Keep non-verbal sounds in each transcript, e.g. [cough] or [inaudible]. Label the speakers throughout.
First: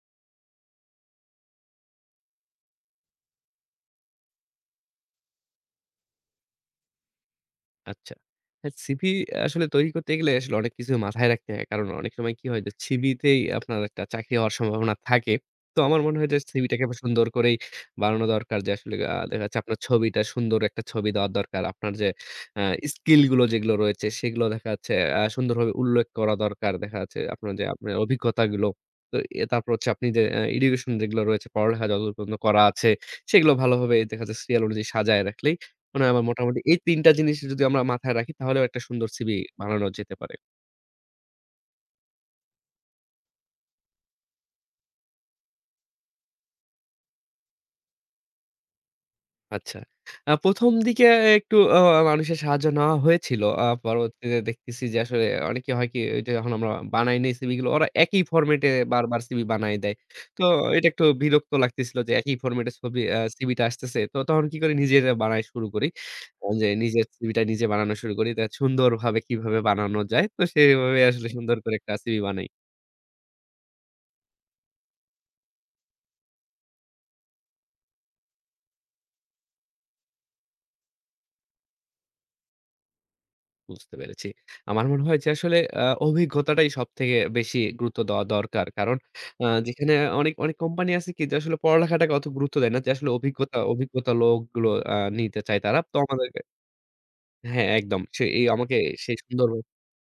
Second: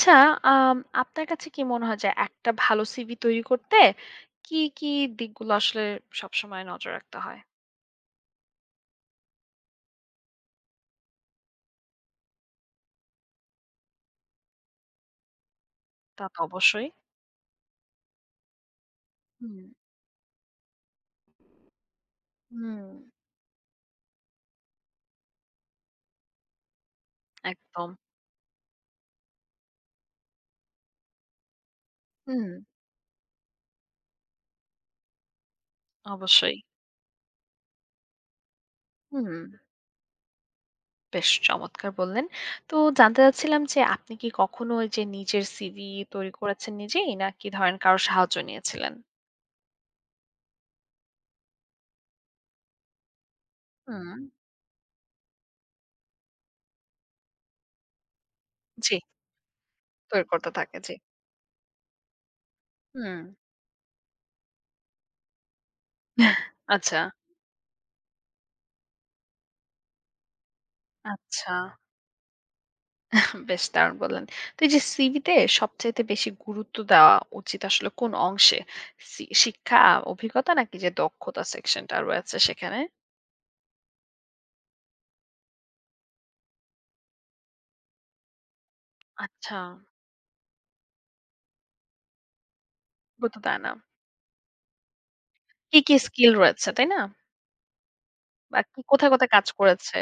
Speaker 1: আচ্ছা, আম আপনার কাছে কি মনে হয় যে একটা ভালো সিভি তৈরি করতে কি, কি দিকগুলো আসলে সবসময় নজর রাখতে হয়?
Speaker 2: আচ্ছা। হ্যাঁ, সিভি আসলে তৈরি করতে গেলে আসলে অনেক কিছু মাথায় রাখতে হয়। কারণ অনেক সময় কি হয় যে সিভিতেই আপনার একটা চাকরি হওয়ার সম্ভাবনা থাকে। তো আমার মনে
Speaker 1: তা
Speaker 2: হয় যে
Speaker 1: তো
Speaker 2: সিভিটাকে
Speaker 1: অবশ্যই।
Speaker 2: আবার সুন্দর করেই বানানো দরকার যে আসলে দেখা
Speaker 1: হুম,
Speaker 2: যাচ্ছে আপনার ছবিটা সুন্দর একটা ছবি দেওয়া দরকার। আপনার যে আ
Speaker 1: হুম,
Speaker 2: স্কিল গুলো যেগুলো রয়েছে সেগুলো দেখা যাচ্ছে সুন্দরভাবে উল্লেখ করা দরকার। দেখা যাচ্ছে আপনার যে
Speaker 1: একদম।
Speaker 2: আপনার অভিজ্ঞতাগুলো। তো তারপর হচ্ছে আপনি যে এডুকেশন যেগুলো রয়েছে পড়ালেখা যতদূর পর্যন্ত
Speaker 1: হুম,
Speaker 2: করা আছে সেগুলো ভালোভাবে দেখা যাচ্ছে সিরিয়াল অনুযায়ী সাজায় রাখলেই মানে আমার
Speaker 1: অবশ্যই।
Speaker 2: মোটামুটি এই ৩ টা জিনিস যদি আমরা মাথায় রাখি তাহলেও একটা সুন্দর সিভি
Speaker 1: হুম,
Speaker 2: বানানো যেতে পারে।
Speaker 1: বেশ চমৎকার বললেন। তো জানতে চাচ্ছিলাম যে আপনি কি কখনো ওই যে নিজের সিভি তৈরি করেছেন নিজেই? নাকি ধরেন কারো সাহায্য নিয়েছিলেন?
Speaker 2: আচ্ছা। ১ম দিকে একটু মানুষের সাহায্য নেওয়া হয়েছিল।
Speaker 1: হুম,
Speaker 2: পরবর্তীতে দেখতেছি যে আসলে অনেকে হয় কি ওইটা যখন আমরা বানাই নেই সিভি গুলো ওরা একই ফরমেটে
Speaker 1: জি,
Speaker 2: বারবার সিভি বানায় দেয়।
Speaker 1: তৈরি
Speaker 2: তো
Speaker 1: করতে থাকে,
Speaker 2: এটা
Speaker 1: জি।
Speaker 2: একটু বিরক্ত লাগতেছিল যে একই ফরমেটে ছবি
Speaker 1: হুম,
Speaker 2: সিভিটা আসতেছে। তো তখন কি করি নিজেরা বানায় শুরু করি। যে
Speaker 1: আচ্ছা,
Speaker 2: নিজের সিভিটা নিজে বানানো শুরু করি। তা সুন্দরভাবে কিভাবে বানানো যায়। তো সেভাবে আসলে
Speaker 1: আচ্ছা।
Speaker 2: সুন্দর করে একটা সিভি বানাই।
Speaker 1: বেশ দারুণ বললেন। তো এই যে সিভিতে সবচাইতে বেশি গুরুত্ব দেওয়া উচিত আসলে কোন অংশে? শিক্ষা, অভিজ্ঞতা নাকি যে দক্ষতা সেকশনটা রয়েছে সেখানে?
Speaker 2: বুঝতে পেরেছি। আমার মনে হয় যে আসলে অভিজ্ঞতাটাই সবথেকে বেশি গুরুত্ব দেওয়া দরকার। কারণ
Speaker 1: আচ্ছা,
Speaker 2: যেখানে অনেক, অনেক কোম্পানি আছে কি যে আসলে পড়ালেখাটাকে অত গুরুত্ব দেয় না যে আসলে
Speaker 1: গুরুত্ব
Speaker 2: অভিজ্ঞতা,
Speaker 1: দেয় না।
Speaker 2: অভিজ্ঞতা লোকগুলো নিতে চায় তারা।
Speaker 1: কি,
Speaker 2: তো
Speaker 1: কি স্কিল
Speaker 2: আমাদেরকে
Speaker 1: রয়েছে, তাই না?
Speaker 2: হ্যাঁ, একদম। সে এই
Speaker 1: বা
Speaker 2: আমাকে
Speaker 1: কি কোথায়,
Speaker 2: সেই
Speaker 1: কোথায় কাজ
Speaker 2: সুন্দর
Speaker 1: করেছে?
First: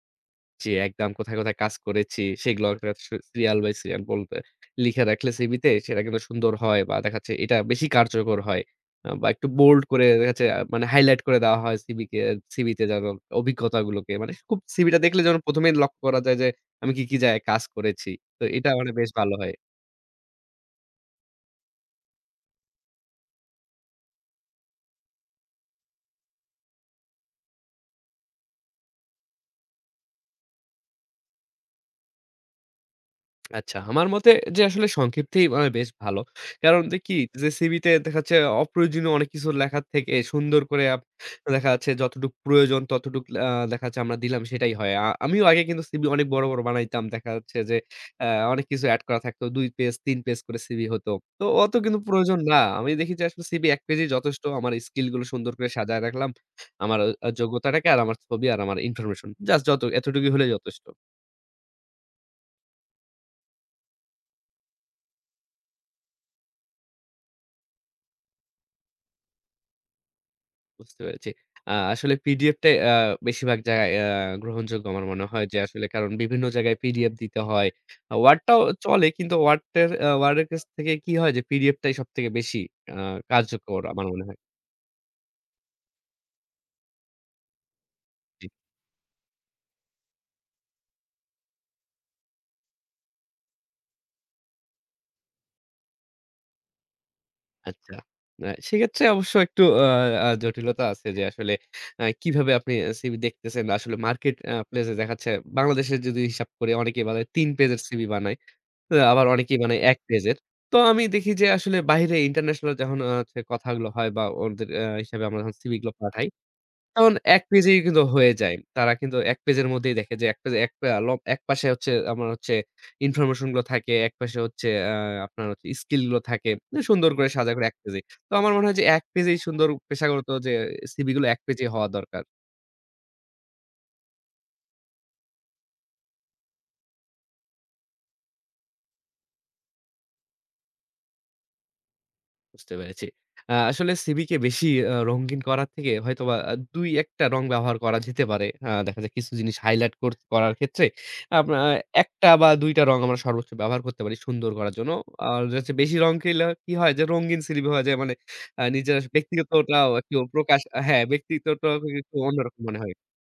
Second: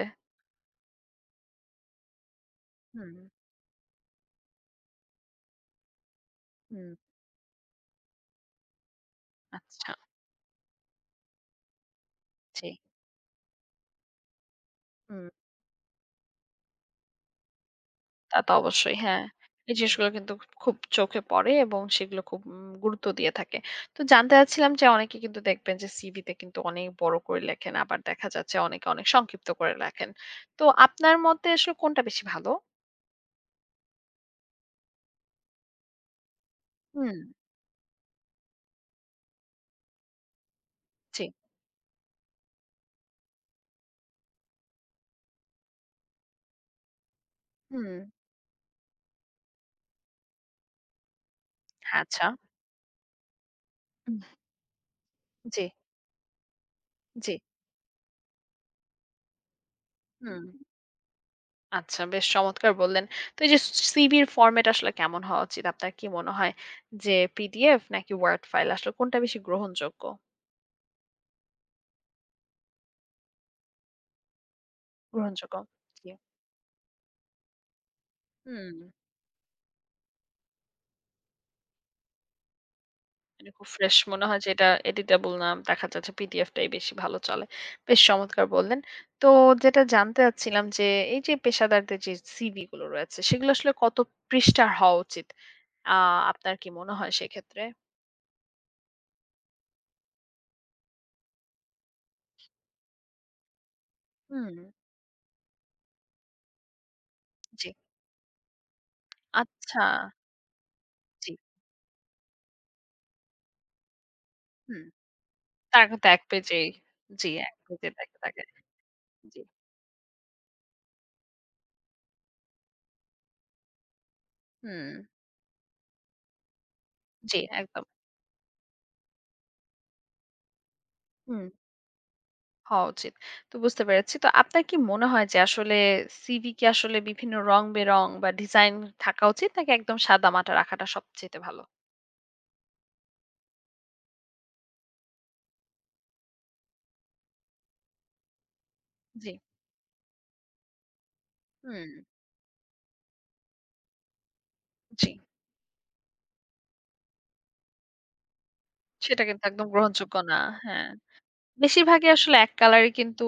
Speaker 2: জি, একদম। কোথায়, কোথায় কাজ করেছি সেগুলো একটা
Speaker 1: হুম,
Speaker 2: সিরিয়াল বাই সিরিয়াল বলতে লিখে রাখলে সিভিতে সেটা কিন্তু সুন্দর হয়
Speaker 1: হুম।
Speaker 2: বা দেখা যাচ্ছে এটা বেশি কার্যকর হয়। বা একটু বোল্ড
Speaker 1: আচ্ছা,
Speaker 2: করে দেখা যাচ্ছে মানে হাইলাইট করে দেওয়া হয় সিভিকে
Speaker 1: জি।
Speaker 2: সিভিতে যেন অভিজ্ঞতাগুলোকে মানে খুব সিভিটা দেখলে
Speaker 1: হুম।
Speaker 2: যেন ১ম এই লক্ষ্য করা যায় যে আমি কি, কি জায়গায় কাজ করেছি।
Speaker 1: তা
Speaker 2: তো
Speaker 1: তো
Speaker 2: এটা মানে
Speaker 1: অবশ্যই,
Speaker 2: বেশ
Speaker 1: হ্যাঁ।
Speaker 2: ভালো হয়।
Speaker 1: এই জিনিসগুলো কিন্তু খুব চোখে পড়ে এবং সেগুলো খুব গুরুত্ব দিয়ে থাকে। তো জানতে চাচ্ছিলাম যে অনেকে কিন্তু দেখবেন যে সিভিতে কিন্তু অনেক বড় করে লেখেন। আবার দেখা যাচ্ছে অনেকে অনেক সংক্ষিপ্ত করে লেখেন। তো আপনার মতে আসলে কোনটা বেশি ভালো?
Speaker 2: আচ্ছা, আমার মতে যে আসলে সংক্ষিপ্তেই মানে বেশ ভালো। কারণ দে কি
Speaker 1: হুম,
Speaker 2: যে সিভিতে দেখা যাচ্ছে অপ্রয়োজনীয় অনেক কিছু লেখার থেকে সুন্দর করে
Speaker 1: জি,
Speaker 2: দেখা যাচ্ছে যতটুক প্রয়োজন ততটুক দেখা যাচ্ছে আমরা দিলাম সেটাই হয়। আমিও আগে কিন্তু সিভি অনেক বড়, বড় বানাইতাম। দেখা যাচ্ছে যে
Speaker 1: হুম,
Speaker 2: অ্যা অনেক কিছু এড করা থাকতো। ২ পেজ ৩ পেজ করে সিভি হতো। তো অত কিন্তু
Speaker 1: আচ্ছা।
Speaker 2: প্রয়োজন না। আমি দেখি যে আসলে সিভি ১ পেজেই
Speaker 1: উহ
Speaker 2: যথেষ্ট। আমার স্কিল গুলো সুন্দর
Speaker 1: জি,
Speaker 2: করে সাজায় রাখলাম। আমার
Speaker 1: জি,
Speaker 2: যোগ্যতাটাকে আর আমার ছবি আর আমার ইনফরমেশন। জাস্ট যত এতটুকুই
Speaker 1: হুম।
Speaker 2: হলেই যথেষ্ট।
Speaker 1: আচ্ছা, বেশ চমৎকার বললেন। তো এই যে সিভির ফরমেট আসলে কেমন হওয়া উচিত? আপনার কি মনে হয় যে পিডিএফ নাকি ওয়ার্ড ফাইল আসলে কোনটা বেশি গ্রহণযোগ্য?
Speaker 2: বুঝতে পেরেছি। আসলে পিডিএফটাই বেশিরভাগ জায়গায় গ্রহণযোগ্য আমার মনে হয়
Speaker 1: গ্রহণযোগ্য?
Speaker 2: যে আসলে কারণ
Speaker 1: জি,
Speaker 2: বিভিন্ন জায়গায় পিডিএফ দিতে হয়। ওয়ার্ডটাও
Speaker 1: হুম।
Speaker 2: চলে কিন্তু ওয়ার্ডের কাছ থেকে কি হয় যে পিডিএফটাই সবথেকে বেশি আ
Speaker 1: এটা খুব
Speaker 2: কার্যকর
Speaker 1: ফ্রেশ
Speaker 2: আমার মনে
Speaker 1: মনে
Speaker 2: হয়।
Speaker 1: হয় যে এটা এডিটেবল না দেখা যাচ্ছে পিডিএফ টাই বেশি ভালো চলে। বেশ চমৎকার
Speaker 2: জি,
Speaker 1: বললেন। তো যেটা জানতে চাচ্ছিলাম যে এই যে পেশাদারদের যে সিভি গুলো রয়েছে সেগুলো আসলে কত পৃষ্ঠার হওয়া উচিত? আ আপনার কি মনে হয় সেক্ষেত্রে?
Speaker 2: আচ্ছা। সেক্ষেত্রে অবশ্য একটু আ আ জটিলতা আছে যে আসলে কিভাবে আপনি সিভি দেখতেছেন? আসলে মার্কেট
Speaker 1: হুম,
Speaker 2: প্লেস এ দেখাচ্ছে বাংলাদেশের যদি হিসাব করি অনেকেই বলে ৩
Speaker 1: জি।
Speaker 2: পেজের সিভি বানায়। তো আবার অনেকেই মানে
Speaker 1: আচ্ছা,
Speaker 2: এক পেজের। তো আমি
Speaker 1: জি,
Speaker 2: দেখি যে আসলে বাইরে ইন্টারন্যাশনাল যখন হচ্ছে কথাগুলো হয় বা ওদের
Speaker 1: হুম।
Speaker 2: হিসাবে আমরা যখন সিভি
Speaker 1: তারা
Speaker 2: গুলো
Speaker 1: কিন্তু ১
Speaker 2: পাঠাই,
Speaker 1: পেজেই
Speaker 2: তখন
Speaker 1: জি,
Speaker 2: এক
Speaker 1: ১
Speaker 2: পেজেই
Speaker 1: পেজে
Speaker 2: কিন্তু
Speaker 1: থাকে,
Speaker 2: হয়ে
Speaker 1: থাকে।
Speaker 2: যায়। তারা কিন্তু এক
Speaker 1: জি,
Speaker 2: পেজের মধ্যেই দেখে যে এক পেজে এক পা ল একপাশে হচ্ছে আমার হচ্ছে ইনফরমেশন গুলো থাকে, একপাশে হচ্ছে
Speaker 1: হুম,
Speaker 2: আপনার হচ্ছে স্কিল গুলো থাকে। মানে সুন্দর করে
Speaker 1: জি
Speaker 2: সাজা করে এক
Speaker 1: একদম।
Speaker 2: পেজে। তো আমার মনে হয় যে এক পেজেই সুন্দর পেশাগত যে সিভি গুলো এক
Speaker 1: হুম।
Speaker 2: পেজেই হওয়া দরকার।
Speaker 1: হওয়া উচিত। তো বুঝতে পেরেছি। তো আপনার কি মনে হয় যে আসলে সিভি কি আসলে বিভিন্ন রং-বেরং বা ডিজাইন থাকা উচিত নাকি একদম সাদামাটা রাখাটা সবচাইতে ভালো?
Speaker 2: বুঝতে পেরেছি। আসলে সিভিকে বেশি রঙিন করার থেকে হয়তোবা ২-১ টা রং ব্যবহার করা যেতে পারে। দেখা যায়
Speaker 1: জি।
Speaker 2: কিছু জিনিস হাইলাইট করার ক্ষেত্রে আমরা
Speaker 1: হুম,
Speaker 2: ১ টা বা ২ টা রং আমরা সর্বোচ্চ ব্যবহার করতে পারি সুন্দর করার জন্য।
Speaker 1: জি।
Speaker 2: আর হচ্ছে বেশি রং খেলে কি হয় যে রঙিন সিভি হয়ে যায় মানে নিজের
Speaker 1: সেটা কিন্তু একদম
Speaker 2: ব্যক্তিগতটাও
Speaker 1: গ্রহণযোগ্য
Speaker 2: একটু
Speaker 1: না।
Speaker 2: প্রকাশ
Speaker 1: হ্যাঁ।
Speaker 2: হ্যাঁ, ব্যক্তিত্বটাও
Speaker 1: বেশিরভাগই
Speaker 2: একটু
Speaker 1: আসলে এক
Speaker 2: অন্যরকম মনে
Speaker 1: কালারই
Speaker 2: হয়।
Speaker 1: কিন্তু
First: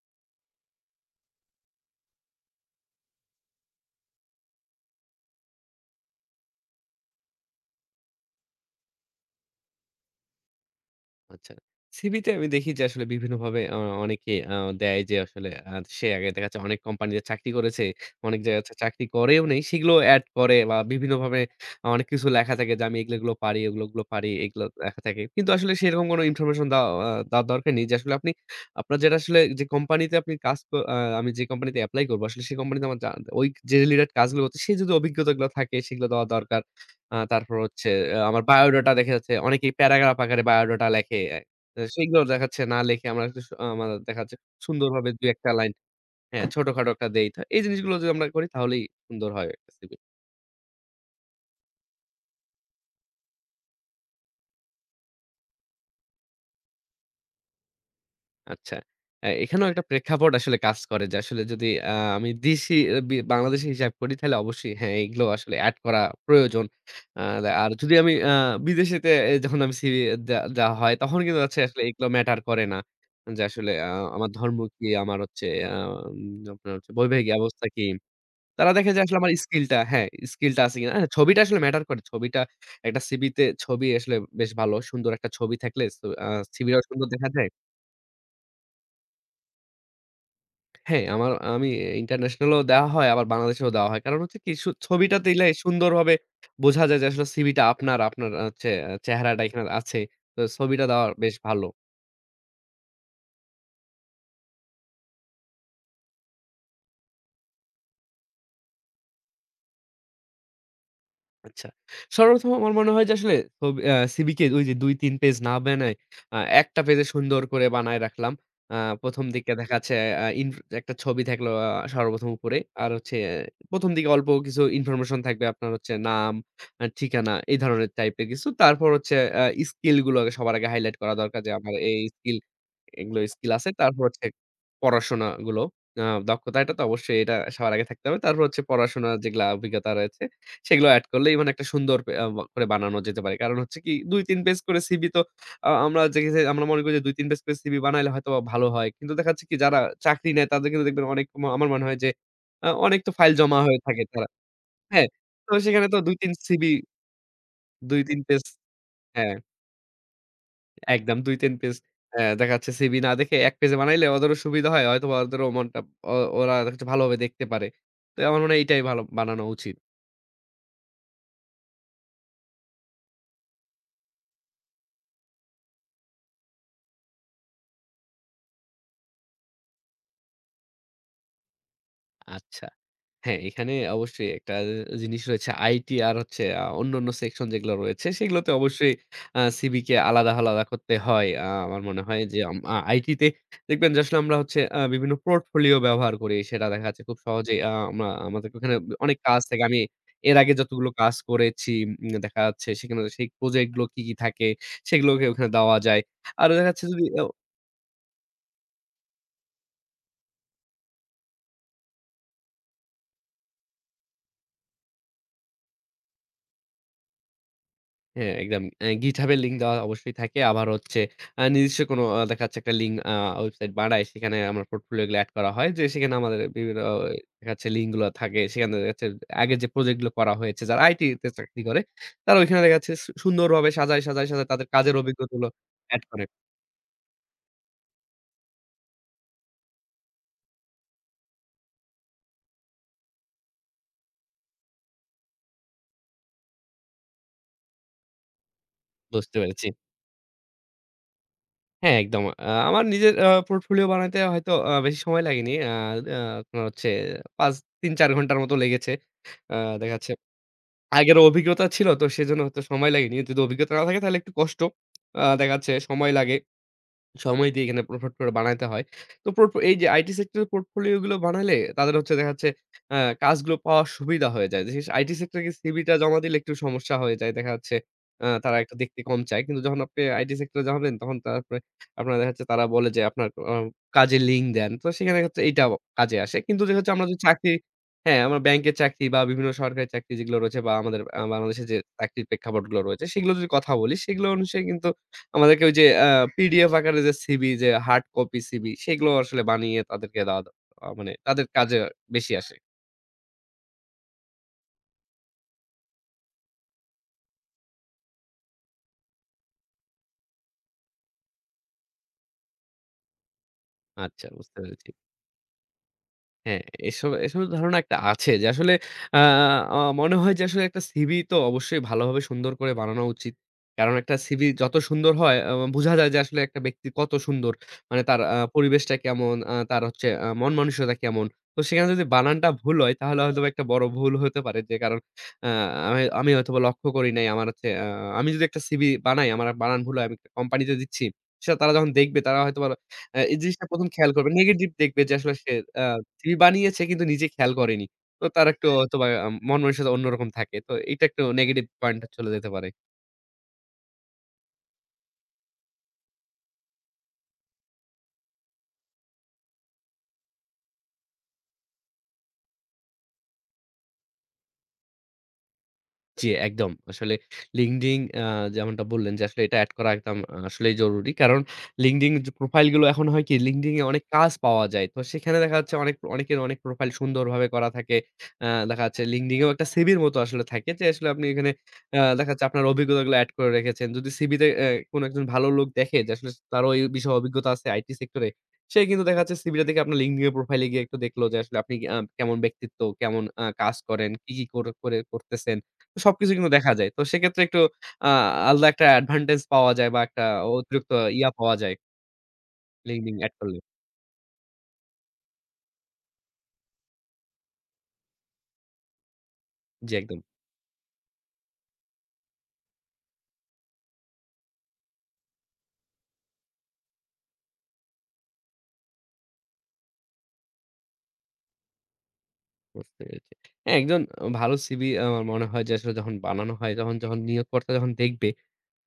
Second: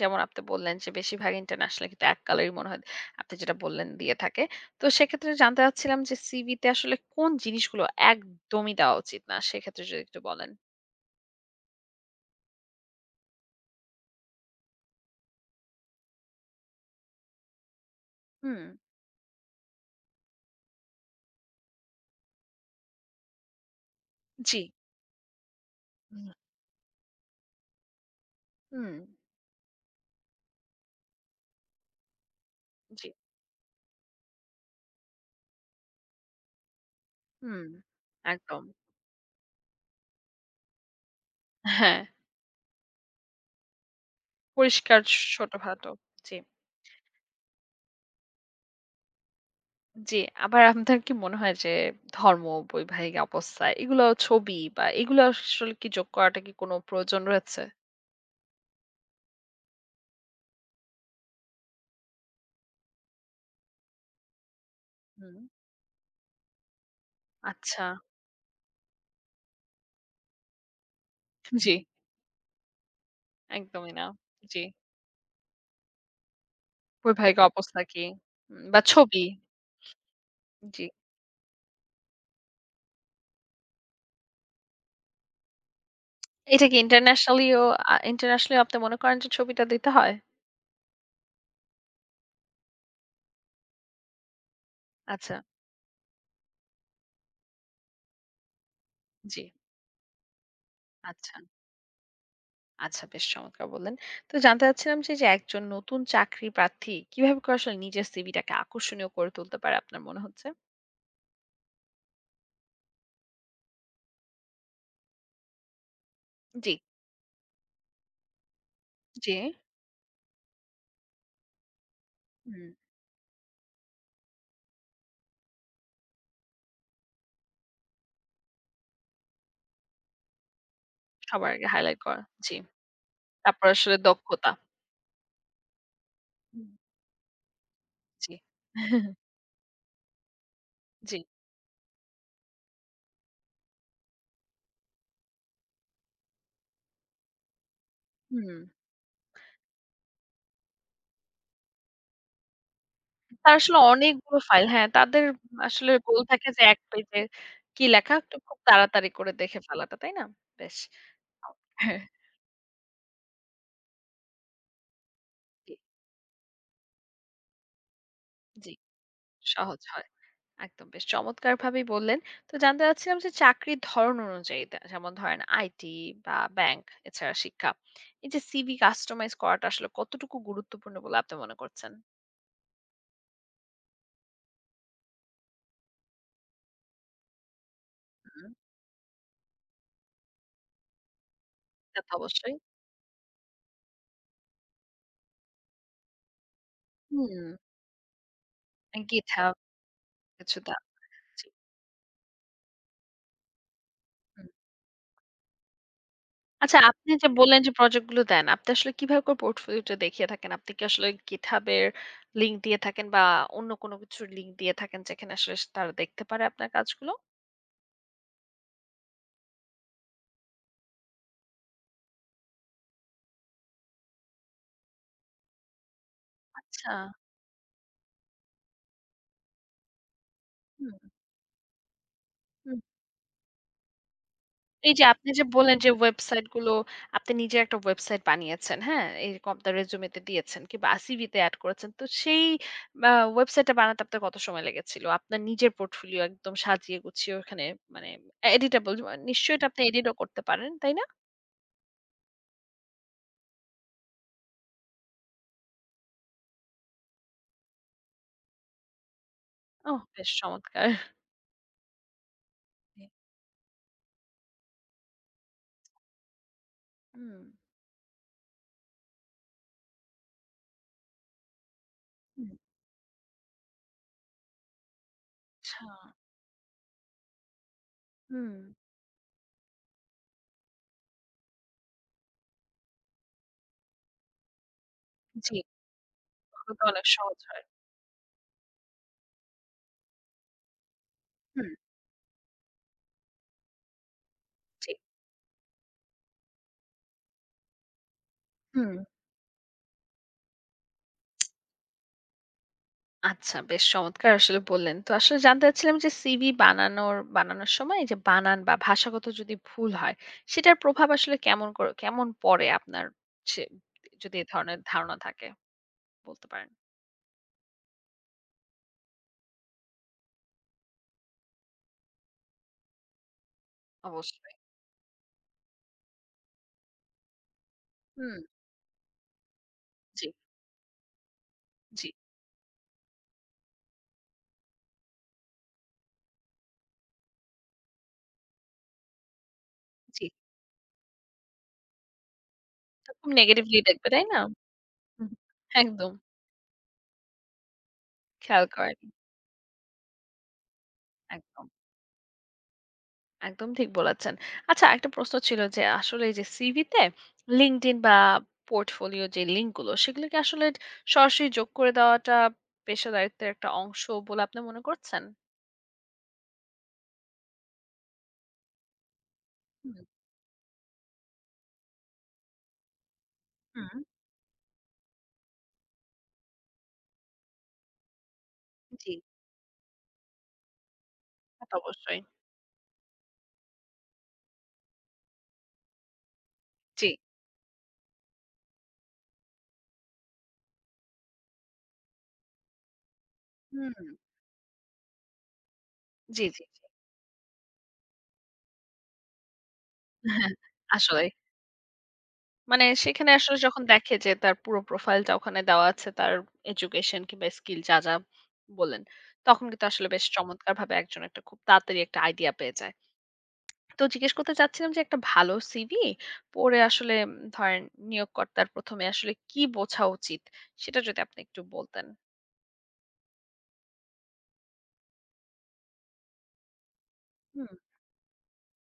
Speaker 1: যেমন আপনি বললেন যে বেশিরভাগ ইন্টারন্যাশনাল কিন্তু এক কালারই মনে হয় আপনি যেটা বললেন দিয়ে থাকে। তো সেক্ষেত্রে জানতে চাচ্ছিলাম যে সিভিতে আসলে কোন জিনিসগুলো একদমই দেওয়া উচিত না? সেক্ষেত্রে যদি একটু বলেন।
Speaker 2: আচ্ছা। সিভিতে আমি দেখি যে আসলে বিভিন্নভাবে অনেকে দেয় যে আসলে সে আগে দেখা যাচ্ছে অনেক কোম্পানিতে চাকরি করেছে। অনেক
Speaker 1: হুম,
Speaker 2: জায়গায় চাকরি করেও নেই। সেগুলো এড করে বা বিভিন্নভাবে অনেক কিছু লেখা থাকে যে আমি এগুলো, এগুলো পারি, ওগুলো, ওগুলো পারি।
Speaker 1: জি।
Speaker 2: এগুলো লেখা থাকে। কিন্তু আসলে সেরকম কোনো
Speaker 1: হুম,
Speaker 2: ইনফরমেশন দেওয়া দেওয়ার দরকার নেই যে আসলে আপনি
Speaker 1: হুম,
Speaker 2: আপনার যেটা আসলে যে কোম্পানিতে আপনি কাজ ক আ আমি যে কোম্পানিতে এপ্লাই করব আসলে সেই কোম্পানিতে আমার
Speaker 1: জি।
Speaker 2: ওই যে রিলেটেড কাজগুলো হচ্ছে সেই যদি অভিজ্ঞতাগুলো থাকে সেগুলো দেওয়া দরকার। তারপর
Speaker 1: হুম,
Speaker 2: হচ্ছে আমার
Speaker 1: একদম।
Speaker 2: বায়োডাটা দেখা যাচ্ছে অনেকেই প্যারাগ্রাফ আকারে বায়োডাটা লেখে।
Speaker 1: হ্যাঁ,
Speaker 2: সেগুলো দেখা যাচ্ছে না লেখে আমরা একটু আমার দেখা যাচ্ছে
Speaker 1: পরিষ্কার
Speaker 2: সুন্দরভাবে ২-১ টা লাইন
Speaker 1: ছোটখাটো। জি,
Speaker 2: হ্যাঁ, ছোটখাটো একটা দেই। তো এই জিনিসগুলো যদি আমরা করি তাহলেই সুন্দর হয় একটা CV।
Speaker 1: জি। আবার আপনার কি মনে হয় যে ধর্ম, বৈবাহিক অবস্থা এগুলো ছবি বা এগুলো আসলে কি যোগ করাটা কি কোনো প্রয়োজন রয়েছে?
Speaker 2: আচ্ছা। এখানেও একটা প্রেক্ষাপট আসলে কাজ করে যে আসলে যদি আমি দেশি আ বি বাংলাদেশী হিসাব করি তাহলে অবশ্যই হ্যাঁ, এগুলো
Speaker 1: হুম,
Speaker 2: আসলে এড করা প্রয়োজন। আ আর
Speaker 1: আচ্ছা।
Speaker 2: যদি আমি বিদেশেতে যখন আমি সিভি দেওয়া হয় তখন কিন্তু হচ্ছে
Speaker 1: জি,
Speaker 2: আসলে এগুলো ম্যাটার করে না। যে আসলে
Speaker 1: একদমই না।
Speaker 2: আমার ধর্ম
Speaker 1: জি,
Speaker 2: কি? আমার হচ্ছে আপনার হচ্ছে বৈবাহিক
Speaker 1: বৈবাহিক
Speaker 2: অবস্থা
Speaker 1: অবস্থা
Speaker 2: কি?
Speaker 1: কি
Speaker 2: তারা
Speaker 1: বা
Speaker 2: দেখে যে আসলে
Speaker 1: ছবি।
Speaker 2: আমার স্কিলটা হ্যাঁ, স্কিলটা আছে
Speaker 1: জি।
Speaker 2: কিনা। হ্যাঁ, ছবিটা আসলে ম্যাটার করে। ছবিটা একটা সিভিতে ছবি আসলে বেশ ভালো। সুন্দর একটা ছবি থাকলে ছ আ
Speaker 1: এটা কি
Speaker 2: সিভিটাও সুন্দর দেখা যায়।
Speaker 1: ইন্টারন্যাশনালিও ইন্টারন্যাশনালিও আপনি মনে করেন যে ছবিটা দিতে হয়?
Speaker 2: হ্যাঁ, আমি ইন্টারন্যাশনাল এও দেওয়া হয়, আবার বাংলাদেশেও দেওয়া হয়। কারণ হচ্ছে কি ছবিটা
Speaker 1: আচ্ছা,
Speaker 2: দিলে সুন্দরভাবে বোঝা যায় যে আসলে সিভিটা আপনার, আপনার হচ্ছে আ চে চেহারাটা
Speaker 1: জি,
Speaker 2: এখানে আছে। তো ছবিটা দেওয়া বেশ
Speaker 1: আচ্ছা।
Speaker 2: ভালো।
Speaker 1: আচ্ছা বেশ চমৎকার বললেন। তো জানতে চাচ্ছিলাম যে, যে একজন নতুন চাকরি প্রার্থী কিভাবে করে আসলে নিজের সিভিটাকে আকর্ষণীয় করে তুলতে পারে আপনার মনে হচ্ছে?
Speaker 2: আচ্ছা। সর্বপ্রথম আমার মনে হয় যে আসলে ছবি আ সিভিকে ওই যে ২-৩ পেজ না বানায়
Speaker 1: জি।
Speaker 2: একটা পেজে সুন্দর করে বানায় রাখলাম। আ ১ম
Speaker 1: যে
Speaker 2: দিকে দেখা যাচ্ছে আ ইন একটা ছবি থাকলো সর্বপ্রথম উপরে।
Speaker 1: হুম,
Speaker 2: আর হচ্ছে ১ম দিকে অল্প কিছু ইনফরমেশন থাকবে আপনার হচ্ছে নাম, ঠিকানা এই ধরনের টাইপের কিছু। তারপর হচ্ছে আ স্কিল গুলো আগে সবার আগে হাইলাইট করা দরকার যে
Speaker 1: সবার আগে
Speaker 2: আমার এই
Speaker 1: হাইলাইট করা।
Speaker 2: স্কিল
Speaker 1: জি।
Speaker 2: এগুলো স্কিল
Speaker 1: তারপর
Speaker 2: আছে।
Speaker 1: আসলে
Speaker 2: তারপর হচ্ছে
Speaker 1: দক্ষতা।
Speaker 2: পড়াশোনাগুলো দক্ষতা
Speaker 1: হুম,
Speaker 2: এটা তো অবশ্যই এটা সবার আগে থাকতে হবে।
Speaker 1: জি।
Speaker 2: তারপর হচ্ছে
Speaker 1: [laughs]
Speaker 2: পড়াশোনার যেগুলা অভিজ্ঞতা রয়েছে সেগুলো এড
Speaker 1: জি।
Speaker 2: করলেই মানে একটা সুন্দর পে আ করে বানানো যেতে পারে। কারণ হচ্ছে কি ২-৩ পেজ করে সিভি তো আমরা দেখেছি আমরা মনে করি যে ২-৩ পেজ করে সিভি বানাইলে হয়তোবা
Speaker 1: হুম।
Speaker 2: ভালো হয়। কিন্তু দেখা যাচ্ছে কি যারা চাকরি নেয় তাদের কিন্তু দেখবেন অনেক ম আমার মনে হয় যে অনেক তো ফাইল
Speaker 1: তারা
Speaker 2: জমা হয়ে
Speaker 1: আসলে
Speaker 2: থাকে তারা
Speaker 1: অনেকগুলো ফাইল হ্যাঁ,
Speaker 2: হ্যাঁ,
Speaker 1: তাদের
Speaker 2: তো সেখানে
Speaker 1: আসলে
Speaker 2: তো
Speaker 1: গোল
Speaker 2: ২-৩
Speaker 1: থাকে যে
Speaker 2: সিভি
Speaker 1: ১ পেজে কি লেখা
Speaker 2: ২-৩
Speaker 1: একটু
Speaker 2: পেজ
Speaker 1: খুব তাড়াতাড়ি করে
Speaker 2: হ্যাঁ,
Speaker 1: দেখে ফেলাটা, তাই না? বেশ।
Speaker 2: একদম ২-৩ পেজ
Speaker 1: হ্যাঁ,
Speaker 2: দেখা যাচ্ছে সিভি না দেখে ১ পেজে বানাইলে ওদেরও সুবিধা হয়। হয়তোবা ওদেরও
Speaker 1: জি,
Speaker 2: মনটা ও ওরা দেখা যাচ্ছে ভালোভাবে দেখতে পারে। তো আমার মনে হয়
Speaker 1: জি।
Speaker 2: এইটাই ভালো বানানো উচিত।
Speaker 1: সহজ হয়। একদম বেশ চমৎকারভাবেই বললেন। তো জানতে চাচ্ছিলাম যে চাকরির ধরন অনুযায়ী যেমন ধরেন আইটি বা ব্যাংক এছাড়া শিক্ষা। এই যে সিভি কাস্টমাইজ করাটা আসলে কতটুকু গুরুত্বপূর্ণ বলে আপনি মনে করছেন?
Speaker 2: আচ্ছা। হ্যাঁ, এখানে অবশ্যই একটা জিনিস রয়েছে আইটি আর হচ্ছে অন্যান্য সেকশন যেগুলো রয়েছে
Speaker 1: হুম,
Speaker 2: সেগুলোতে অবশ্যই সিভি কে আলাদা, আলাদা করতে হয়। আমার
Speaker 1: তা
Speaker 2: মনে
Speaker 1: তো
Speaker 2: হয় যে
Speaker 1: অবশ্যই।
Speaker 2: আম আ আইটি তে দেখবেন যে আসলে আমরা হচ্ছে বিভিন্ন পোর্টফোলিও ব্যবহার করি। সেটা দেখা যাচ্ছে খুব
Speaker 1: হুম,
Speaker 2: সহজেই আ আমা আমাদের ওখানে অনেক কাজ
Speaker 1: GitHub
Speaker 2: থাকে। আমি এর আগে
Speaker 1: কিছু দেওয়া
Speaker 2: যতগুলো কাজ
Speaker 1: উচিত।
Speaker 2: করেছি দেখা যাচ্ছে সেখানে সেই প্রজেক্ট গুলো কি, কি থাকে
Speaker 1: হুম।
Speaker 2: সেগুলোকে ওখানে দেওয়া যায়। আরো দেখা
Speaker 1: আচ্ছা
Speaker 2: যাচ্ছে যদি
Speaker 1: আপনি যে বললেন যে প্রজেক্ট গুলো দেন, আপনি আসলে কিভাবে করে পোর্টফোলিওটা দেখিয়ে থাকেন? আপনি কি আসলে GitHub এর লিংক দিয়ে থাকেন বা অন্য কোনো কিছুর লিংক দিয়ে থাকেন যেখানে আসলে তারা দেখতে পারে আপনার কাজগুলো?
Speaker 2: হ্যাঁ, একদম। GitHub এর লিঙ্ক দেওয়া অবশ্যই থাকে। আবার হচ্ছে নিজস্ব কোনো দেখা যাচ্ছে একটা লিঙ্ক ওয়েবসাইট বানায়। সেখানে আমার পোর্টফোলিও গুলো এড করা হয়। যে সেখানে আমাদের বিভিন্ন
Speaker 1: আচ্ছা।
Speaker 2: দেখা যাচ্ছে লিঙ্ক গুলো থাকে। সেখানে দেখা যাচ্ছে আগের যে প্রজেক্ট গুলো করা হয়েছে, যারা
Speaker 1: হুম।
Speaker 2: আইটি তে চাকরি করে, তারা ওইখানে দেখা যাচ্ছে সুন্দরভাবে সাজায়, সাজায়, সাজায় তাদের কাজের
Speaker 1: এই যে আপনি যে
Speaker 2: অভিজ্ঞতাগুলো
Speaker 1: বললেন যে
Speaker 2: এড করে।
Speaker 1: ওয়েবসাইট গুলো আপনি নিজে একটা ওয়েবসাইট বানিয়েছেন, হ্যাঁ? এরকম আপনার রেজুমেতে দিয়েছেন কিংবা সিভি তে এড করেছেন। তো সেই আ ওয়েবসাইটটা বানাতে আপনার কত সময় লেগেছিল? আপনার নিজের পোর্টফোলিও একদম সাজিয়ে গুছিয়ে ওখানে মানে এডিটেবল
Speaker 2: বুঝতে
Speaker 1: নিশ্চয়ই
Speaker 2: পেরেছি।
Speaker 1: এটা আপনি এডিটও করতে পারেন, তাই না?
Speaker 2: হ্যাঁ, একদম। আমার নিজের পোর্টফোলিও বানাইতে হয়তো বেশি সময় লাগেনি। আ আ আপনার হচ্ছে ৫ ৩-৪ ঘন্টার মতো লেগেছে। আ দেখা
Speaker 1: ওহ!
Speaker 2: যাচ্ছে
Speaker 1: বেশ চমৎকার।
Speaker 2: আগের অভিজ্ঞতা ছিল তো সেজন্য হয়তো সময়
Speaker 1: জি।
Speaker 2: লাগেনি। যদি অভিজ্ঞতা না থাকে তাহলে একটু কষ্ট। দেখা যাচ্ছে সময় লাগে।
Speaker 1: হুম।
Speaker 2: সময় দিয়ে এখানে পোর্টফোলিও বানাইতে হয়। তো এই যে আইটি সেক্টরের পোর্টফোলিও গুলো বানালে তাদের হচ্ছে দেখা যাচ্ছে আ কাজগুলো পাওয়ার সুবিধা হয়ে যায়। বিশেষ আইটি সেক্টরে
Speaker 1: আচ্ছা।
Speaker 2: সিভিটা জমা দিলে একটু সমস্যা হয়ে যায়। দেখা যাচ্ছে
Speaker 1: হুম।
Speaker 2: তারা একটু দেখতে কম চায়। কিন্তু যখন আপনি আইটি সেক্টরে জমাবেন তখন তারপরে আপনার দেখা যাচ্ছে তারা বলে যে আপনার কাজের লিঙ্ক দেন। তো সেখানে হচ্ছে
Speaker 1: জি,
Speaker 2: এইটা কাজে আসে। কিন্তু
Speaker 1: তখন
Speaker 2: দেখা
Speaker 1: তো
Speaker 2: যাচ্ছে
Speaker 1: অনেক
Speaker 2: আমরা যদি
Speaker 1: সহজ
Speaker 2: চাকরি
Speaker 1: হয়।
Speaker 2: হ্যাঁ, আমরা ব্যাংকের চাকরি বা বিভিন্ন সরকারি চাকরি যেগুলো রয়েছে বা আমাদের বাংলাদেশে
Speaker 1: হুম,
Speaker 2: যে চাকরির প্রেক্ষাপটগুলো রয়েছে সেগুলো যদি কথা বলি সেগুলো অনুসারে কিন্তু
Speaker 1: জি।
Speaker 2: আমাদেরকে ওই যে পিডিএফ আকারে যে সিভি যে হার্ড কপি সিভি
Speaker 1: হুম।
Speaker 2: সেগুলো আসলে বানিয়ে তাদেরকে দেওয়া দ আ মানে তাদের কাজে বেশি আসে।
Speaker 1: আচ্ছা বেশ চমৎকার আসলে বললেন। তো আসলে জানতে চাচ্ছিলাম যে সিভি বানানোর বানানোর সময় এই যে বানান বা ভাষাগত যদি ভুল হয়, সেটার প্রভাব আসলে কেমন করে কেমন পড়ে আপনার সে
Speaker 2: আচ্ছা
Speaker 1: যদি এ
Speaker 2: বুঝতে
Speaker 1: ধরনের
Speaker 2: পেরেছি।
Speaker 1: ধারণা থাকে বলতে
Speaker 2: হ্যাঁ,
Speaker 1: পারেন?
Speaker 2: এসবের ধারণা একটা আছে যে আসলে আ আ মনে হয় যে আসলে একটা সিভি তো অবশ্যই ভালোভাবে সুন্দর করে বানানো উচিত। কারণ একটা সিভি
Speaker 1: অবশ্যই।
Speaker 2: যত সুন্দর হয় বুঝা যায় যে আসলে একটা ব্যক্তি কত সুন্দর। মানে তার
Speaker 1: হুম,
Speaker 2: পরিবেশটা কেমন, তার হচ্ছে
Speaker 1: জি,
Speaker 2: মন মানসিকতা কেমন। তো সেখানে যদি
Speaker 1: জি,
Speaker 2: বানানটা ভুল হয় তাহলে হয়তোবা একটা বড় ভুল হতে পারে যে কারণ আ আমি আমি হয়তোবা লক্ষ্য করি নাই আমার হচ্ছে আমি যদি একটা সিভি বানাই আমার বানান ভুল হয় আমি
Speaker 1: জি।
Speaker 2: কোম্পানিতে দিচ্ছি। সেটা তারা যখন দেখবে তারা হয়তোবা
Speaker 1: তো খুব
Speaker 2: এই জিনিসটা
Speaker 1: নেগেটিভলি
Speaker 2: ১ম
Speaker 1: দেখবে,
Speaker 2: খেয়াল
Speaker 1: তাই
Speaker 2: করবে।
Speaker 1: না?
Speaker 2: নেগেটিভ দেখবে যে
Speaker 1: হুম,
Speaker 2: আসলে সে আ
Speaker 1: একদম।
Speaker 2: যিনি বানিয়েছে কিন্তু নিজে খেয়াল করেনি। তো তার
Speaker 1: খেয়াল
Speaker 2: একটু হ্যাঁ। হয়তোবা
Speaker 1: করেনি।
Speaker 2: মন মানসিকতা অন্যরকম থাকে। তো এইটা একটু নেগেটিভ
Speaker 1: একদম।
Speaker 2: পয়েন্ট চলে যেতে পারে।
Speaker 1: একদম ঠিক বলেছেন। আচ্ছা একটা প্রশ্ন ছিল যে আসলে এই যে সিভিতে LinkedIn বা পোর্টফোলিও যে লিঙ্ক গুলো সেগুলো কি আসলে সরাসরি যোগ করে দেওয়াটা পেশাদারিত্বের একটা অংশ বলে আপনি মনে করছেন?
Speaker 2: জি, একদম। আসলে LinkedIn যেমনটা বললেন যে, আসলে এটা এড করা
Speaker 1: হুম,
Speaker 2: একদম আসলেই জরুরি। কারণ LinkedIn যে প্রোফাইল গুলো এখন হয় কি LinkedIn এ
Speaker 1: হুম,
Speaker 2: অনেক কাজ পাওয়া যায়। তো সেখানে দেখা যাচ্ছে অনেক অনেকের অনেক প্রোফাইল সুন্দরভাবে করা থাকে। দেখা যাচ্ছে
Speaker 1: জি।
Speaker 2: LinkedIn এও একটা সিভির মতো আসলে থাকে যে, আসলে আপনি এখানে
Speaker 1: তা তো অবশ্যই।
Speaker 2: দেখা যাচ্ছে আপনার অভিজ্ঞতাগুলো এড করে রেখেছেন। যদি সিভিতে এ কোনো একজন ভালো লোক দেখে যে, আসলে তারও এই
Speaker 1: জি।
Speaker 2: বিষয়ে অভিজ্ঞতা আছে আইটি সেক্টরে, সে কিন্তু দেখা যাচ্ছে সিভিটা দেখে আপনার LinkedIn এর প্রোফাইলে গিয়ে একটু দেখলো যে, আসলে আপনি কেমন ব্যক্তিত্ব, কেমন কাজ
Speaker 1: হুম,
Speaker 2: করেন, কি, কি করে করতেছেন। সবকিছু
Speaker 1: জি,
Speaker 2: কিন্তু
Speaker 1: জি,
Speaker 2: দেখা
Speaker 1: জি।
Speaker 2: যায়। তো সেক্ষেত্রে একটু আ আলাদা একটা অ্যাডভান্টেজ পাওয়া যায় বা একটা
Speaker 1: [laughs] হ্যাঁ,
Speaker 2: অতিরিক্ত
Speaker 1: আসলেই।
Speaker 2: ইয়া পাওয়া যায়
Speaker 1: মানে
Speaker 2: LinkedIn
Speaker 1: সেখানে
Speaker 2: এড করলে।
Speaker 1: আসলে যখন দেখে যে তার পুরো প্রোফাইলটা ওখানে দেওয়া আছে, তার এডুকেশন কিংবা স্কিল যা, যা বললেন, তখন কিন্তু
Speaker 2: জি,
Speaker 1: আসলে
Speaker 2: একদম।
Speaker 1: বেশ চমৎকারভাবে একজন একটা খুব তাড়াতাড়ি একটা আইডিয়া পেয়ে যায়। তো জিজ্ঞেস করতে চাচ্ছিলাম যে একটা ভালো সিভি পড়ে আসলে ধরেন নিয়োগকর্তার প্রথমে আসলে কি বোঝা উচিত সেটা যদি আপনি একটু বলতেন
Speaker 2: বুঝতে পেরেছি। হ্যাঁ, একজন ভালো সিভি আমার মনে হয় যে আসলে যখন বানানো হয়, যখন যখন
Speaker 1: হুম
Speaker 2: নিয়োগকর্তা যখন দেখবে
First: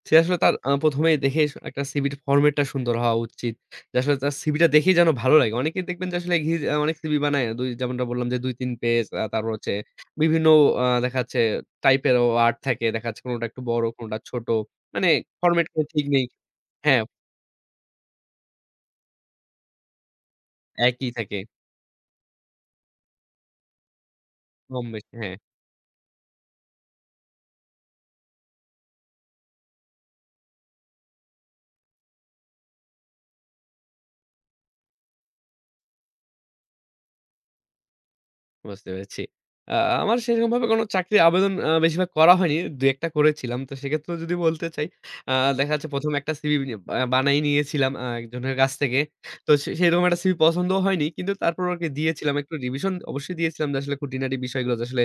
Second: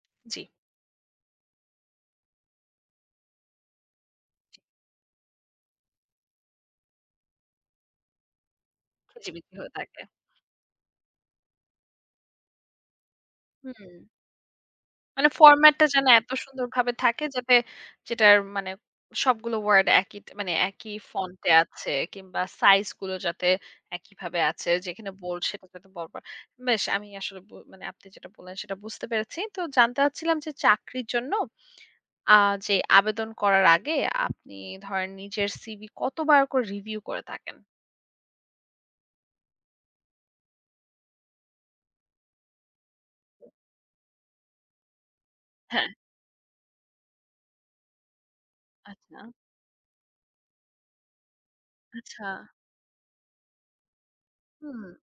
Speaker 2: সে আসলে
Speaker 1: জি
Speaker 2: তার ১ম এই দেখেই স একটা সিভির ফরমেটটা সুন্দর হওয়া উচিত। যে আসলে তার সিভিটা দেখেই যেন ভালো লাগে। অনেকেই দেখবেন যে আসলে ঘি অনেক সিভি বানায়। দুই যেমনটা বললাম যে ২-৩ পেজ
Speaker 1: জীবিত
Speaker 2: তারপর
Speaker 1: হয়ে
Speaker 2: হচ্ছে
Speaker 1: থাকে
Speaker 2: বিভিন্ন দেখা যাচ্ছে টাইপেরও আর্ট থাকে। দেখা যাচ্ছে কোনটা একটু বড়,
Speaker 1: হুম
Speaker 2: কোনটা ছোট। মানে
Speaker 1: মানে
Speaker 2: ফরমেট কোনো
Speaker 1: ফরম্যাটটা
Speaker 2: ঠিক
Speaker 1: যেন
Speaker 2: নেই
Speaker 1: এত সুন্দরভাবে
Speaker 2: হ্যাঁ,
Speaker 1: থাকে যাতে যেটার মানে সবগুলো ওয়ার্ড একই মানে একই
Speaker 2: একই থাকে।
Speaker 1: ফন্টে আছে কিংবা সাইজ গুলো যাতে একইভাবে আছে
Speaker 2: কম
Speaker 1: যেখানে
Speaker 2: বেশি হ্যাঁ।
Speaker 1: বোল্ড সেটা যাতে বরাবর বেশ আমি আসলে মানে আপনি যেটা বললেন সেটা বুঝতে পেরেছি তো জানতে চাচ্ছিলাম যে চাকরির জন্য আ যে আবেদন করার আগে আপনি ধরেন নিজের সিভি কতবার করে রিভিউ করে থাকেন?
Speaker 2: বুঝতে পেরেছি। আ আমার সেরকমভাবে কোনো চাকরির আবেদন বেশিরভাগ করা হয়নি। ২-১ টা করেছিলাম। তো সেক্ষেত্রেও যদি বলতে চাই, আ দেখা যাচ্ছে
Speaker 1: হ্যাঁ,
Speaker 2: ১ম একটা সিভি বিনি বানায় নিয়েছিলাম একজনের কাছ থেকে।
Speaker 1: আচ্ছা,
Speaker 2: তো সে সেরকম একটা সিভি পছন্দও হয়নি। কিন্তু তারপরেও আরকি
Speaker 1: আচ্ছা।
Speaker 2: দিয়েছিলাম। একটু রিভিশন অবশ্যই দিয়েছিলাম যে আসলে খুঁটিনাটি বিষয়গুলো
Speaker 1: হুম,
Speaker 2: যে আসলে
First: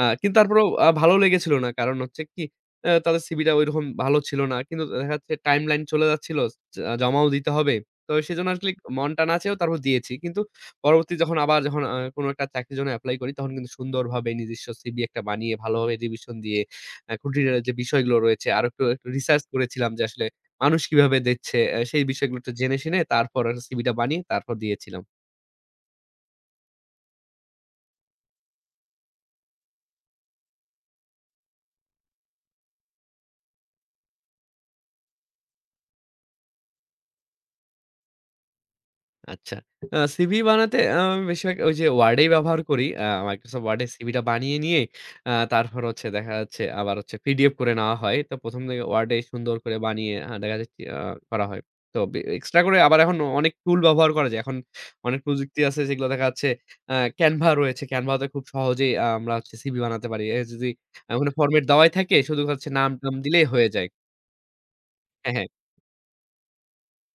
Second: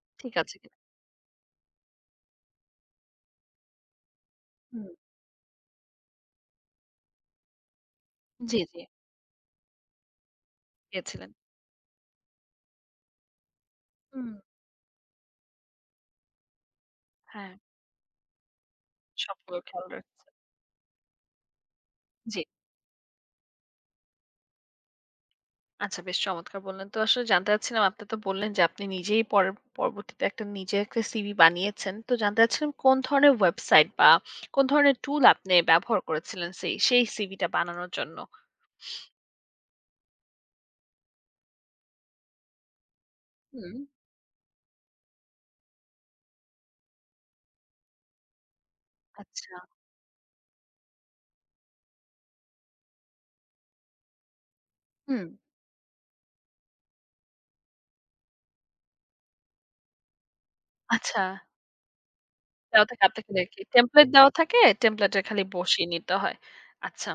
Speaker 2: আ
Speaker 1: ঠিক
Speaker 2: কিন্তু
Speaker 1: আছে
Speaker 2: তারপরেও
Speaker 1: কিনা?
Speaker 2: ভালো লেগেছিল না। কারণ হচ্ছে কি তাদের সিভিটা ঐরকম ভালো ছিল না। কিন্তু
Speaker 1: হুম,
Speaker 2: দেখা যাচ্ছে টাইমলাইন চলে যাচ্ছিল। জ জমাও দিতে হবে। তো সেজন্য
Speaker 1: জি,
Speaker 2: আসলে
Speaker 1: জি,
Speaker 2: মন টান আছে তারপর দিয়েছি। কিন্তু পরবর্তী
Speaker 1: গিয়েছিলেন।
Speaker 2: যখন আবার যখন কোনো একটা চাকরির জন্য এপ্লাই করি তখন কিন্তু সুন্দরভাবে
Speaker 1: হুম,
Speaker 2: নিজস্ব সিভি একটা বানিয়ে ভালোভাবে রিভিশন দিয়ে
Speaker 1: হ্যাঁ,
Speaker 2: খুঁটিনাটি যে বিষয়গুলো রয়েছে আরো একটু একটু রিসার্চ
Speaker 1: সবগুলো খেয়াল
Speaker 2: করেছিলাম যে আসলে
Speaker 1: রাখছেন।
Speaker 2: মানুষ কিভাবে দেখছে, অ্যা সেই বিষয়গুলো
Speaker 1: জি,
Speaker 2: একটু জেনে শুনে তারপর সিভিটা বানিয়ে তারপর দিয়েছিলাম।
Speaker 1: আচ্ছা বেশ চমৎকার বললেন। তো আসলে জানতে চাচ্ছিলাম আপনি তো বললেন যে আপনি নিজেই পরবর্তীতে একটা নিজে একটা সিভি বানিয়েছেন। তো জানতে চাচ্ছিলাম কোন ধরনের ওয়েবসাইট বা কোন ধরনের টুল আপনি ব্যবহার করেছিলেন সেই সেই সিভিটা বানানোর জন্য?
Speaker 2: আচ্ছা। সিভি বানাতে বেশিরভাগ ওই যে Word এই ব্যবহার করি। Microsoft
Speaker 1: হুম,
Speaker 2: Word এ সিভিটা বানিয়ে নিয়ে তারপর হচ্ছে দেখা যাচ্ছে আবার হচ্ছে পিডিএফ করে নেওয়া হয়। তো ১ম থেকে Word এ
Speaker 1: আচ্ছা,
Speaker 2: সুন্দর করে বানিয়ে দেখা যাচ্ছে করা হয়। তো বে এক্সট্রা করে আবার এখন অনেক টুল ব্যবহার করা যায়। এখন অনেক
Speaker 1: হুম,
Speaker 2: প্রযুক্তি আছে যেগুলো দেখা যাচ্ছে Canva রয়েছে। Canva তে খুব সহজেই আমরা হচ্ছে সিভি বানাতে পারি। এ যদি
Speaker 1: আচ্ছা।
Speaker 2: ওখানে ফরমেট দেওয়াই থাকে শুধু হচ্ছে
Speaker 1: দেওয়া থাকে
Speaker 2: নাম-টাম
Speaker 1: আপনাকে
Speaker 2: দিলেই
Speaker 1: দেখি।
Speaker 2: হয়ে যায়।
Speaker 1: টেমপ্লেট দেওয়া থাকে, টেমপ্লেটে
Speaker 2: হ্যাঁ,
Speaker 1: খালি
Speaker 2: হ্যাঁ।
Speaker 1: বসিয়ে নিতে হয়। আচ্ছা।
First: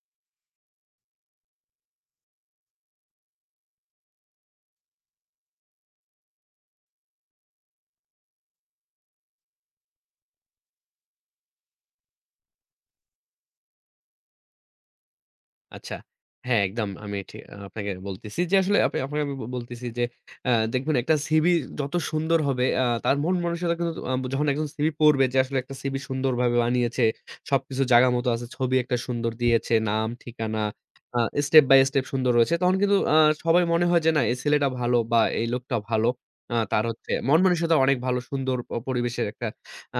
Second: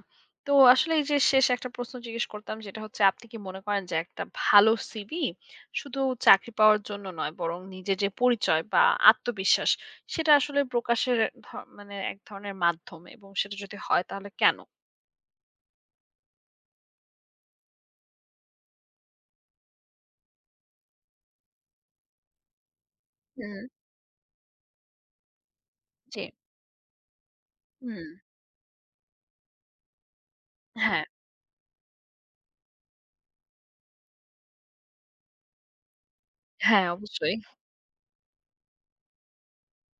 Speaker 1: তো আসলে এই যে শেষ একটা প্রশ্ন জিজ্ঞেস করতাম যেটা হচ্ছে আপনি কি মনে করেন যে একটা ভালো সিভি শুধু চাকরি পাওয়ার জন্য নয় বরং নিজের যে পরিচয় বা আত্মবিশ্বাস সেটা আসলে প্রকাশের ধ মানে এক ধরনের মাধ্যম এবং সেটা যদি হয় তাহলে কেন?
Speaker 2: আচ্ছা। হ্যাঁ, একদম আমি ঠিক আপনাকে বলতেছি যে আসলে আপনি আপনাকে আমি ব- বলতেছি যে দেখবেন একটা সিভি যত সুন্দর হবে তার মন
Speaker 1: হুম,
Speaker 2: মানসিকতা কিন্তু যখন একজন সিভি পড়বে যে আসলে একটা সিভি
Speaker 1: জি।
Speaker 2: সুন্দরভাবে বানিয়েছে। সবকিছু
Speaker 1: হুম,
Speaker 2: জায়গা মতো আছে। ছবি একটা সুন্দর দিয়েছে, নাম, ঠিকানা
Speaker 1: হ্যাঁ,
Speaker 2: আ স্টেপ বাই স্টেপ সুন্দর রয়েছে। তখন কিন্তু সবাই মনে হয় যে না এই ছেলেটা ভালো বা এই লোকটা ভালো। তার
Speaker 1: হ্যাঁ
Speaker 2: হচ্ছে
Speaker 1: অবশ্যই।
Speaker 2: মন মানসিকতা অনেক ভালো সুন্দর প পরিবেশের একটা আ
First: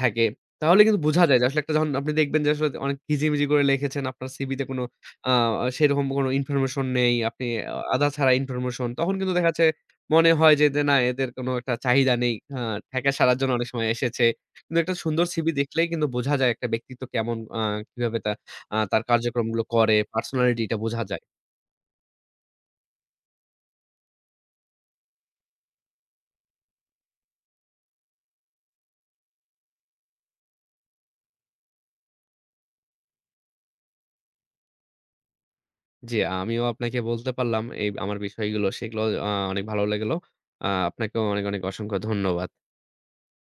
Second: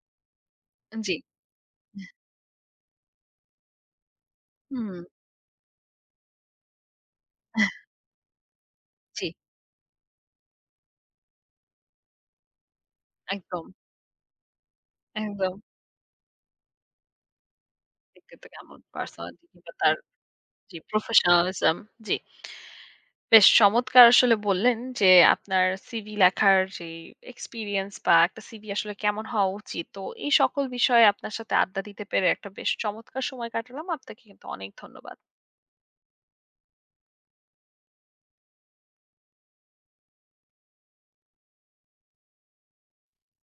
Speaker 2: থাকে। তাহলে কিন্তু
Speaker 1: জি,
Speaker 2: বোঝা যায় যে আসলে একটা যখন আপনি দেখবেন যে আসলে অনেক ঘিজিমিজি করে লিখেছেন আপনার সিভিতে কোন
Speaker 1: হুম,
Speaker 2: আ সেরকম কোনো ইনফরমেশন নেই। আপনি
Speaker 1: [laughs]
Speaker 2: আধা ছাড়া ইনফরমেশন। তখন
Speaker 1: জি,
Speaker 2: কিন্তু দেখা যাচ্ছে মনে হয় যে, যে, না এদের কোনো একটা চাহিদা নেই। ঠেকা সারার জন্য
Speaker 1: একদম,
Speaker 2: অনেক সময় এসেছে। কিন্তু একটা সুন্দর সিভি
Speaker 1: একদম।
Speaker 2: দেখলেই কিন্তু বোঝা যায় একটা ব্যক্তিত্ব কেমন কিভাবে তা
Speaker 1: ব্যক্তিত্ব কেমন,
Speaker 2: তার
Speaker 1: পার্সোনালিটি
Speaker 2: কার্যক্রমগুলো
Speaker 1: কিংবা তার
Speaker 2: করে, পার্সোনালিটিটা
Speaker 1: জি
Speaker 2: বোঝা যায়।
Speaker 1: প্রফেশনালিজম জি। বেশ চমৎকার আসলে বললেন যে আপনার সিভি লেখার যে এক্সপিরিয়েন্স বা একটা সিভি আসলে কেমন হওয়া উচিত তো এই সকল বিষয়ে আপনার সাথে আড্ডা দিতে পেরে একটা বেশ চমৎকার সময় কাটালাম আপনাকে কিন্তু অনেক ধন্যবাদ
Speaker 2: জি, আমিও আপনাকে বলতে পারলাম এই আমার বিষয়গুলো। সেগুলো অনেক ভালো লাগলো। আপনাকেও অনেক, অনেক অসংখ্য ধন্যবাদ।